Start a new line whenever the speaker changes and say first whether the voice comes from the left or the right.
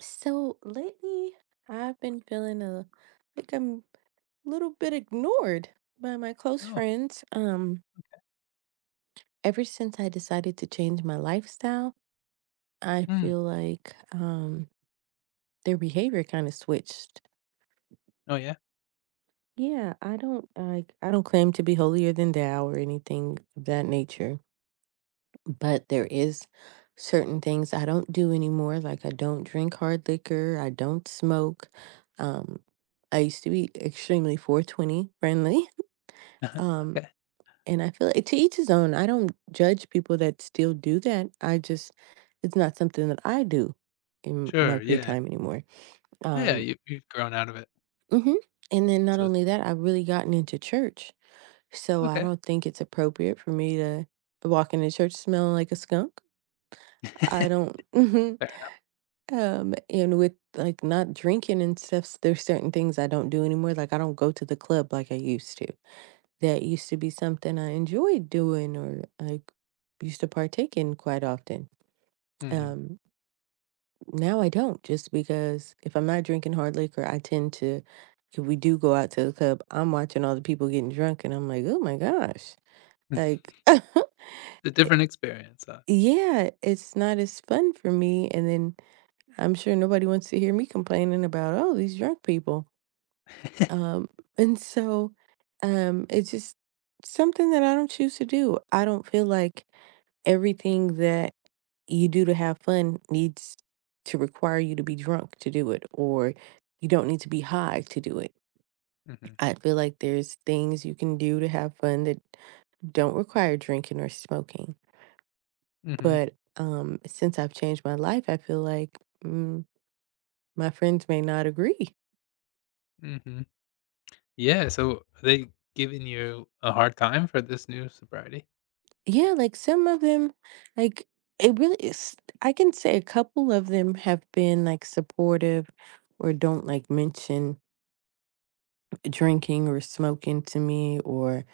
right: So lately, I've been feeling a like I'm a little bit ignored by my close
left: Oh,
right: friends. Ever since I decided to change my lifestyle, I
left: mm.
right: feel like their behavior kind of switched.
left: Oh, yeah?
right: Yeah, I don't claim to be holier than thou or anything of that nature, but there is certain things I don't do anymore. Like I don't drink hard liquor, I don't smoke. Um, I used to be extremely 420 friendly. Um,
left: Okay.
right: and I feel like to each his own. I don't judge people that still do that. I just It's not something that I do in my
left: Sure,
right: free
left: yeah.
right: time anymore.
left: Yeah,
right: Um,
left: you've grown out of it,
right: mhm. And then not
left: so
right: only that, I've really gotten into church. So I
left: okay.
right: don't think it's appropriate for me to walk into church smelling like a skunk. I don't mhm.
left: Fair
right: And with like not drinking and stuff, there's certain things I don't do anymore. Like I don't go to the club like I used to. That used to be something I enjoyed doing or I used to partake in quite often.
left: enough. Mhm.
right: Um, Now I don't just because if I'm not drinking hard liquor, I tend to if we do go out to the club, I'm watching all the people getting drunk and I'm like, "Oh my gosh." Like
left: It's a different experience, huh?
right: yeah, it's not as fun for me, and then I'm sure nobody wants to hear me complaining about, "Oh, these drunk people." Um, and so, it's just something that I don't choose to do. I don't feel like everything that you do to have fun needs to require you to be drunk to do it, or you don't need to be high to do it.
left: Mhm.
right: I feel like there's things you can do to have fun that don't require drinking or smoking.
left: Mhm.
right: But since I've changed my life, I feel like mm, my friends may not agree.
left: Mhm. Yeah, so are they giving you a hard time for this new sobriety?
right: Yeah, like some of them, like it really is. I can say a couple of them have been like supportive or don't like mention drinking or smoking to me, or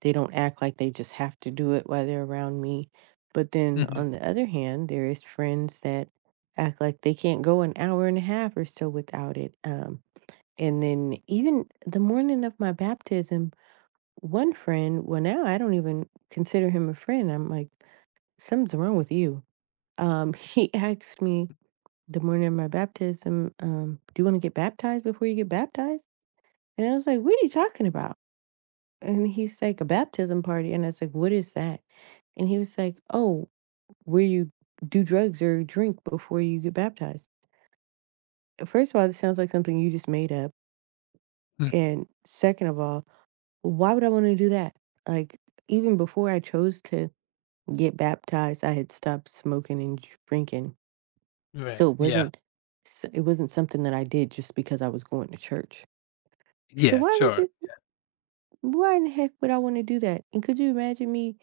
right: they don't act like they just have to do it while they're around me. But then
left: Mhm.
right: on the other hand, there is friends that act like they can't go an hour and a half or so without it. And then even the morning of my baptism, one friend, well, now I don't even consider him a friend. I'm like, something's wrong with you. He asked me the morning of my baptism, do you want to get baptized before you get baptized? And I was like, what are you talking about? And he's like, a baptism party. And I was like, what is that? And he was like, oh, where you do drugs or drink before you get baptized. First of all, this sounds like something you just made up.
left: Mm.
right: And second of all, why would I want to do that? Like, even before I chose to get baptized, I had stopped smoking and drinking.
left: Right.
right: So
left: Yeah.
right: it wasn't something that I did just because I was going to church. So
left: Yeah, sure.
right: why in the heck would I wanna do that? And could you imagine me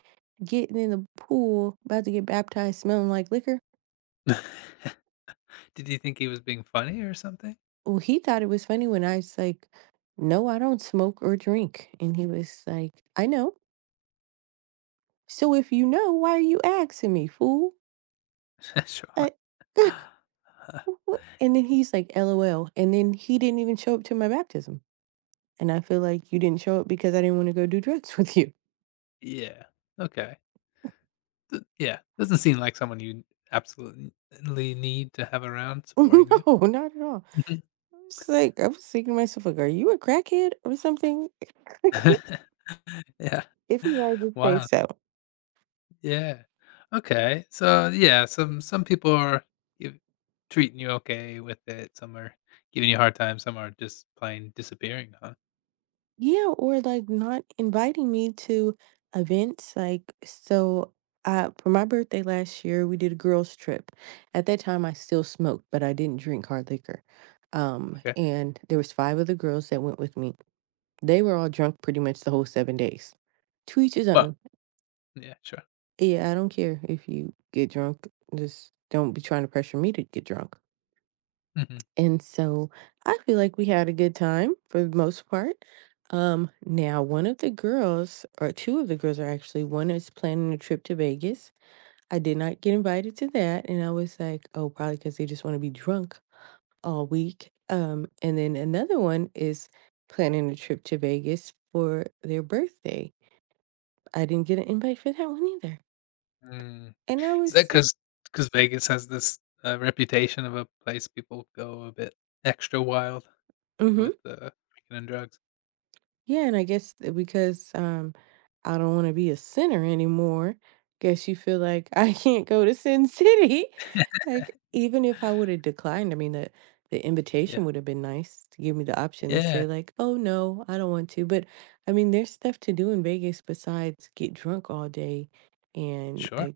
right: getting in the pool, about to get baptized, smelling like liquor?
left: Did you think he was being funny or something?
right: Well, he thought it was funny when I was like, "No, I don't smoke or drink." And he was like, "I know. So if you know, why are you asking me, fool?" I
left: Sure.
right: what? And then he's like, "LOL." And then he didn't even show up to my baptism. And I feel like you didn't show up because I didn't wanna go do drugs with you.
left: Yeah. Okay. Th Yeah, doesn't seem like someone you absolutely need to have around supporting you.
right: No, not at all.
left: Mhm.
right: I was like I was thinking to myself, like, "Are you a crackhead or something?" Like,
left: Yeah.
right: if you guys would say
left: Wow,
right: so.
left: yeah. Okay, so, yeah, some people are giv treating you okay with it, some are giving you a hard time, some are just plain disappearing, huh?
right: Yeah, or, like, not inviting me to events, like, so, for my birthday last year, we did a girls' trip. At that time, I still smoked, but I didn't drink hard liquor,
left: Okay.
right: and there was 5 of the girls that went with me. They were all drunk pretty much the whole 7 days. To each his
left: Well,
right: own.
left: yeah, sure.
right: Yeah, I don't care if you get drunk, just don't be trying to pressure me to get drunk.
left: Mhm.
right: And so I feel like we had a good time for the most part. Now one of the girls, or two of the girls are actually, one is planning a trip to Vegas. I did not get invited to that, and I was like, oh, probably because they just want to be drunk all week. And then another one is planning a trip to Vegas for their birthday. I didn't get an invite for that one either.
left: Mm.
right: And I
left: Is that
right: was, like,
left: because Vegas has this, reputation of a place people go a bit extra wild
right: "Mm-hmm."
left: with, drinking and drugs?
right: Yeah, and I guess that because I don't want to be a sinner anymore, guess you feel like I can't go to Sin City. Like, even if I would have declined, I mean, the
left: Yeah.
right: invitation would have been nice to give me the option to
left: Yeah.
right: say, like, oh no, I don't want to. But I mean, there's stuff to do in Vegas besides get drunk all day. And
left: Sure.
right: like,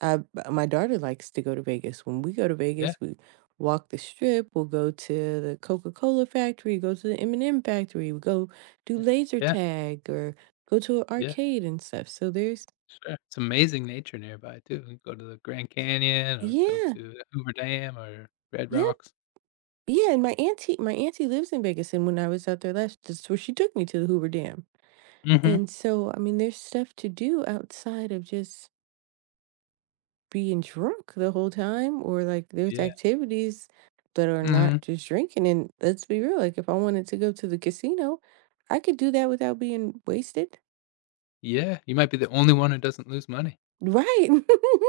right: I, my daughter likes to go to Vegas. When we go to
left: Yeah.
right: Vegas, we walk the strip, we'll go to the Coca-Cola factory, go to the M&M factory, we go do
left: Mm.
right: laser
left: Yeah.
right: tag or go to an
left: Yeah.
right: arcade and stuff. So there's
left: Sure. It's amazing nature nearby too. You go to the Grand Canyon or go
right: yeah,
left: to Hoover Dam or Red
right: yep,
left: Rocks.
right: yeah. And my auntie lives in Vegas, and when I was out there last, that's where she took me to the Hoover Dam.
left: Mhm.
right: And so, I mean, there's stuff to do outside of just being drunk the whole time, or like there's
left: Yeah.
right: activities that are not
left: Mhm.
right: just drinking. And let's be real, like if I wanted to go to the casino, I could do that without being wasted.
left: Yeah. You might be the only one who doesn't lose money.
right: Right.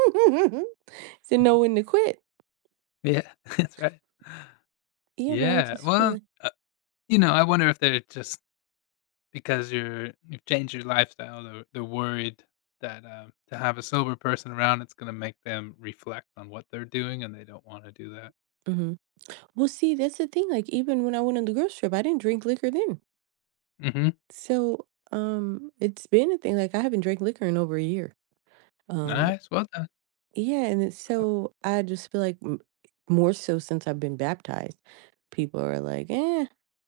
right: to know when to quit.
left: Yeah. That's right.
right: Yeah, but I
left: Yeah.
right: just feel
left: Well,
right: like
left: uh, you know, I wonder if they're just because you've changed your lifestyle, they're worried that, to have a sober person around, it's gonna make them reflect on what they're doing, and they don't wanna do that.
right: mhm. Well, see, that's the thing. Like, even when I went on the girls trip, I didn't drink liquor then.
left: Mhm.
right: So, it's been a thing. Like, I haven't drank liquor in over a year. Um,
left: Nice. Well done.
right: yeah, and it's
left: Cool.
right: so I just feel like more so since I've been baptized, people are like, eh,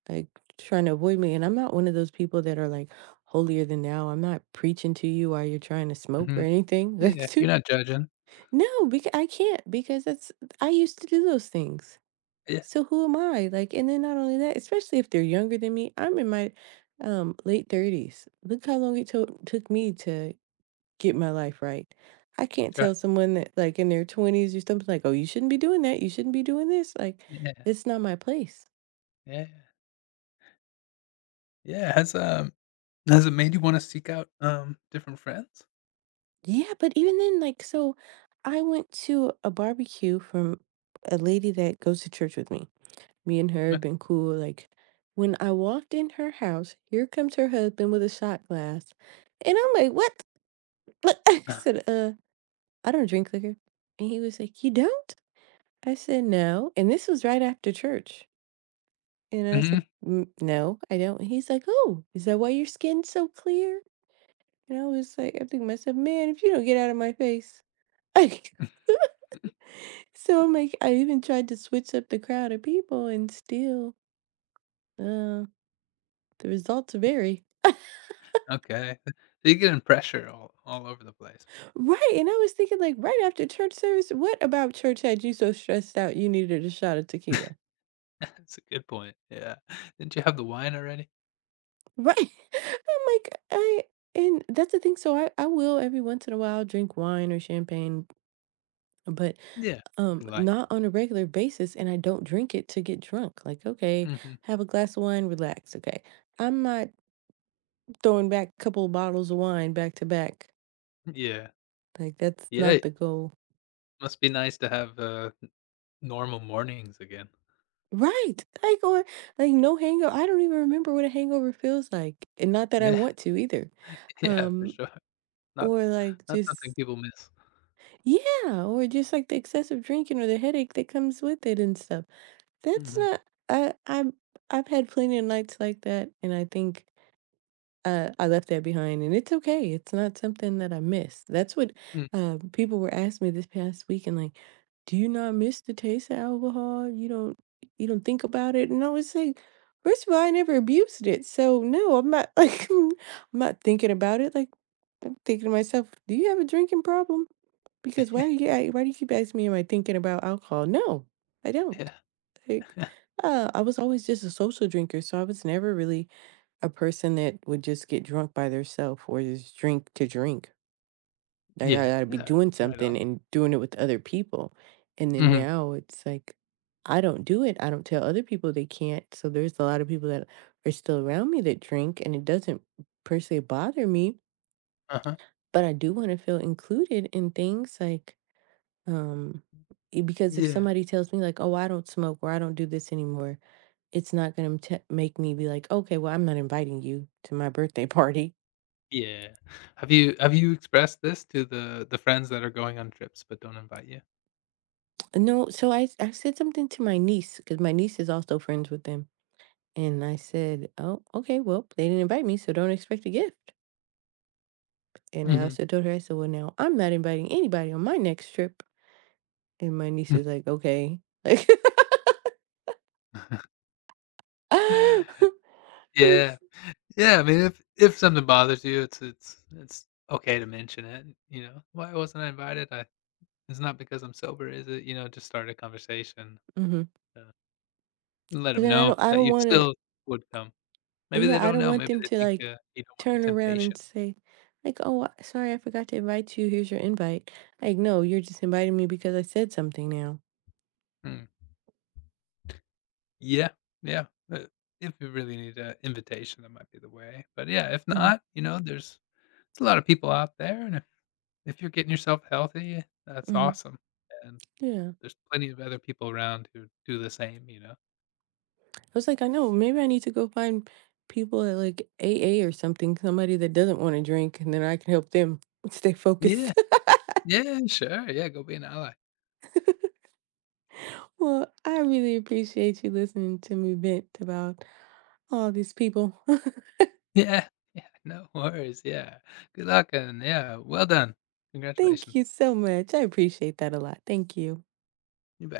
right: like trying to avoid me. And I'm not one of those people that are like holier than thou. I'm not preaching to you while you're trying to smoke or
left: Mhm.
right: anything. Like,
left: Yeah, you're not judging.
right: no, because I can't because that's I used to do those things.
left: Yeah,
right: So who am I? Like, and then not only that, especially if they're younger than me, I'm in my late 30s. Look how long took me to get my life right. I can't
left: sure.
right: tell someone that like in their 20s or something like, "Oh, you shouldn't be doing that. You shouldn't be doing this." Like,
left: Yeah,
right: it's not my place.
left: yeah, yeah. Has it made you wanna seek out, different friends?
right: Yeah, but even then like so I went to a barbecue from a lady that goes to church with me. Me and her have
left: Okay.
right: been cool like when I walked in her house, here comes her husband with a shot glass. And I'm like, what? But I said, I don't drink liquor." And he was like, "You don't?" I said, "No." And this was right after church. And I was like,
left: Mhm.
right: "No, I don't." And he's like, "Oh, is that why your skin's so clear?" And I was like, I think to myself, man, if you don't get out of my face. Like, so I'm like, I even tried to switch up the crowd of people and still, uh, the results vary.
left: Okay. So you're getting pressure all over the place.
right: Right. And I was thinking, like, right after church service, what about church had you so stressed out you needed a shot of tequila?
left: That's a good point, yeah. Didn't you have the wine already?
right: Right. I'm like, I and that's the thing. So I will every once in a while drink wine or champagne, but
left: Yeah, something light.
right: not on a regular basis, and I don't drink it to get drunk. Like, okay,
left: Mhm.
right: have a glass of wine, relax. Okay. I'm not throwing back a couple of bottles of wine back to back.
left: Yeah.
right: Like that's
left: Yeah,
right: not
left: it
right: the goal.
left: must be nice to have, n normal mornings again.
right: Right. Like or like no hangover. I don't even remember what a hangover feels like. And not that I
left: Yeah,
right: want to either.
left: yeah, for
right: Um
left: sure. Not
right: or like
left: not something
right: just
left: people miss.
right: Yeah, or just like the excessive drinking or the headache that comes with it and stuff. That's
left: Mhm.
right: not I I'm I've had plenty of nights like that, and I think I left that behind and it's okay. It's not something that I miss. That's what People were asking me this past week and like, do you not miss the taste of alcohol? You don't think about it? And I was like, first of all, I never abused it. So no, I'm not like I'm not thinking about it. Like I'm thinking to myself, "Do you have a drinking problem? Because why do you keep asking me, am I thinking about alcohol? No, I don't."
left: Yeah.
right: Like, I was always just a social drinker, so I was never really a person that would just get drunk by themselves or just drink to drink. Like, I
left: Yeah,
right: gotta be
left: yeah,
right: doing
left: right
right: something
left: on.
right: and doing it with other people. And then
left: Mhm,
right: now it's like, I don't do it. I don't tell other people they can't. So there's a lot of people that are still around me that drink, and it doesn't per se bother me,
left: uh-huh.
right: but I do wanna feel included in things like, um, e because if
left: Yeah,
right: somebody tells me like, "Oh, I don't smoke," or "I don't do this anymore," it's not gonna make me be like, "Okay, well, I'm not inviting you to my birthday party."
left: yeah. Have you expressed this to the friends that are going on trips but don't invite you?
right: No, so I said something to my niece because my niece is also friends with them, and I said, "Oh, okay, well, they didn't invite me, so don't expect a gift." And I
left: Mhm.
right: also told her, I said, "Well, now I'm not inviting anybody on my next trip." And my niece is like, "Okay." Like
left: Yeah, yeah, I mean, if something bothers you, it's okay to mention it, you know? "Why wasn't I invited? I It's not because I'm sober, is it?" You know, just start a conversation,
right: mhm.
left: uh, let
right: But
left: them
right: then
left: know
right: I
left: that
right: don't
left: you
right: wanna
left: still would come. Maybe they
right: yeah, I
left: don't
right: don't
left: know,
right: want
left: maybe
right: them
left: they
right: to,
left: think,
right: like,
left: you don't want the
right: turn around and
left: temptation.
right: say, like, "Oh, I sorry, I forgot to invite you. Here's your invite." Like, "No, you're just inviting me because I said something now."
left: Mm. Yeah, yeah, but if you really need an invitation, that might be the way, but yeah, if
right: Mhm,
left: not, you know, there's a lot of people out there, and if you're getting yourself healthy, that's
right: mhm,
left: awesome, and
right: yeah.
left: there's plenty of other people around who do the same, you know?
right: I was like, "I know, maybe I need to go find people at, like, AA or something, somebody that doesn't wanna drink, and then I can help them stay focused."
left: Yeah, yeah, sure, yeah, go be an ally.
right: Well, I really appreciate you listening to me vent about all these people.
left: Yeah, yeah, no worries, yeah, good luck, and yeah, well done.
right: Thank
left: Congratulations.
right: you so much. I appreciate that a lot. Thank you.
left: You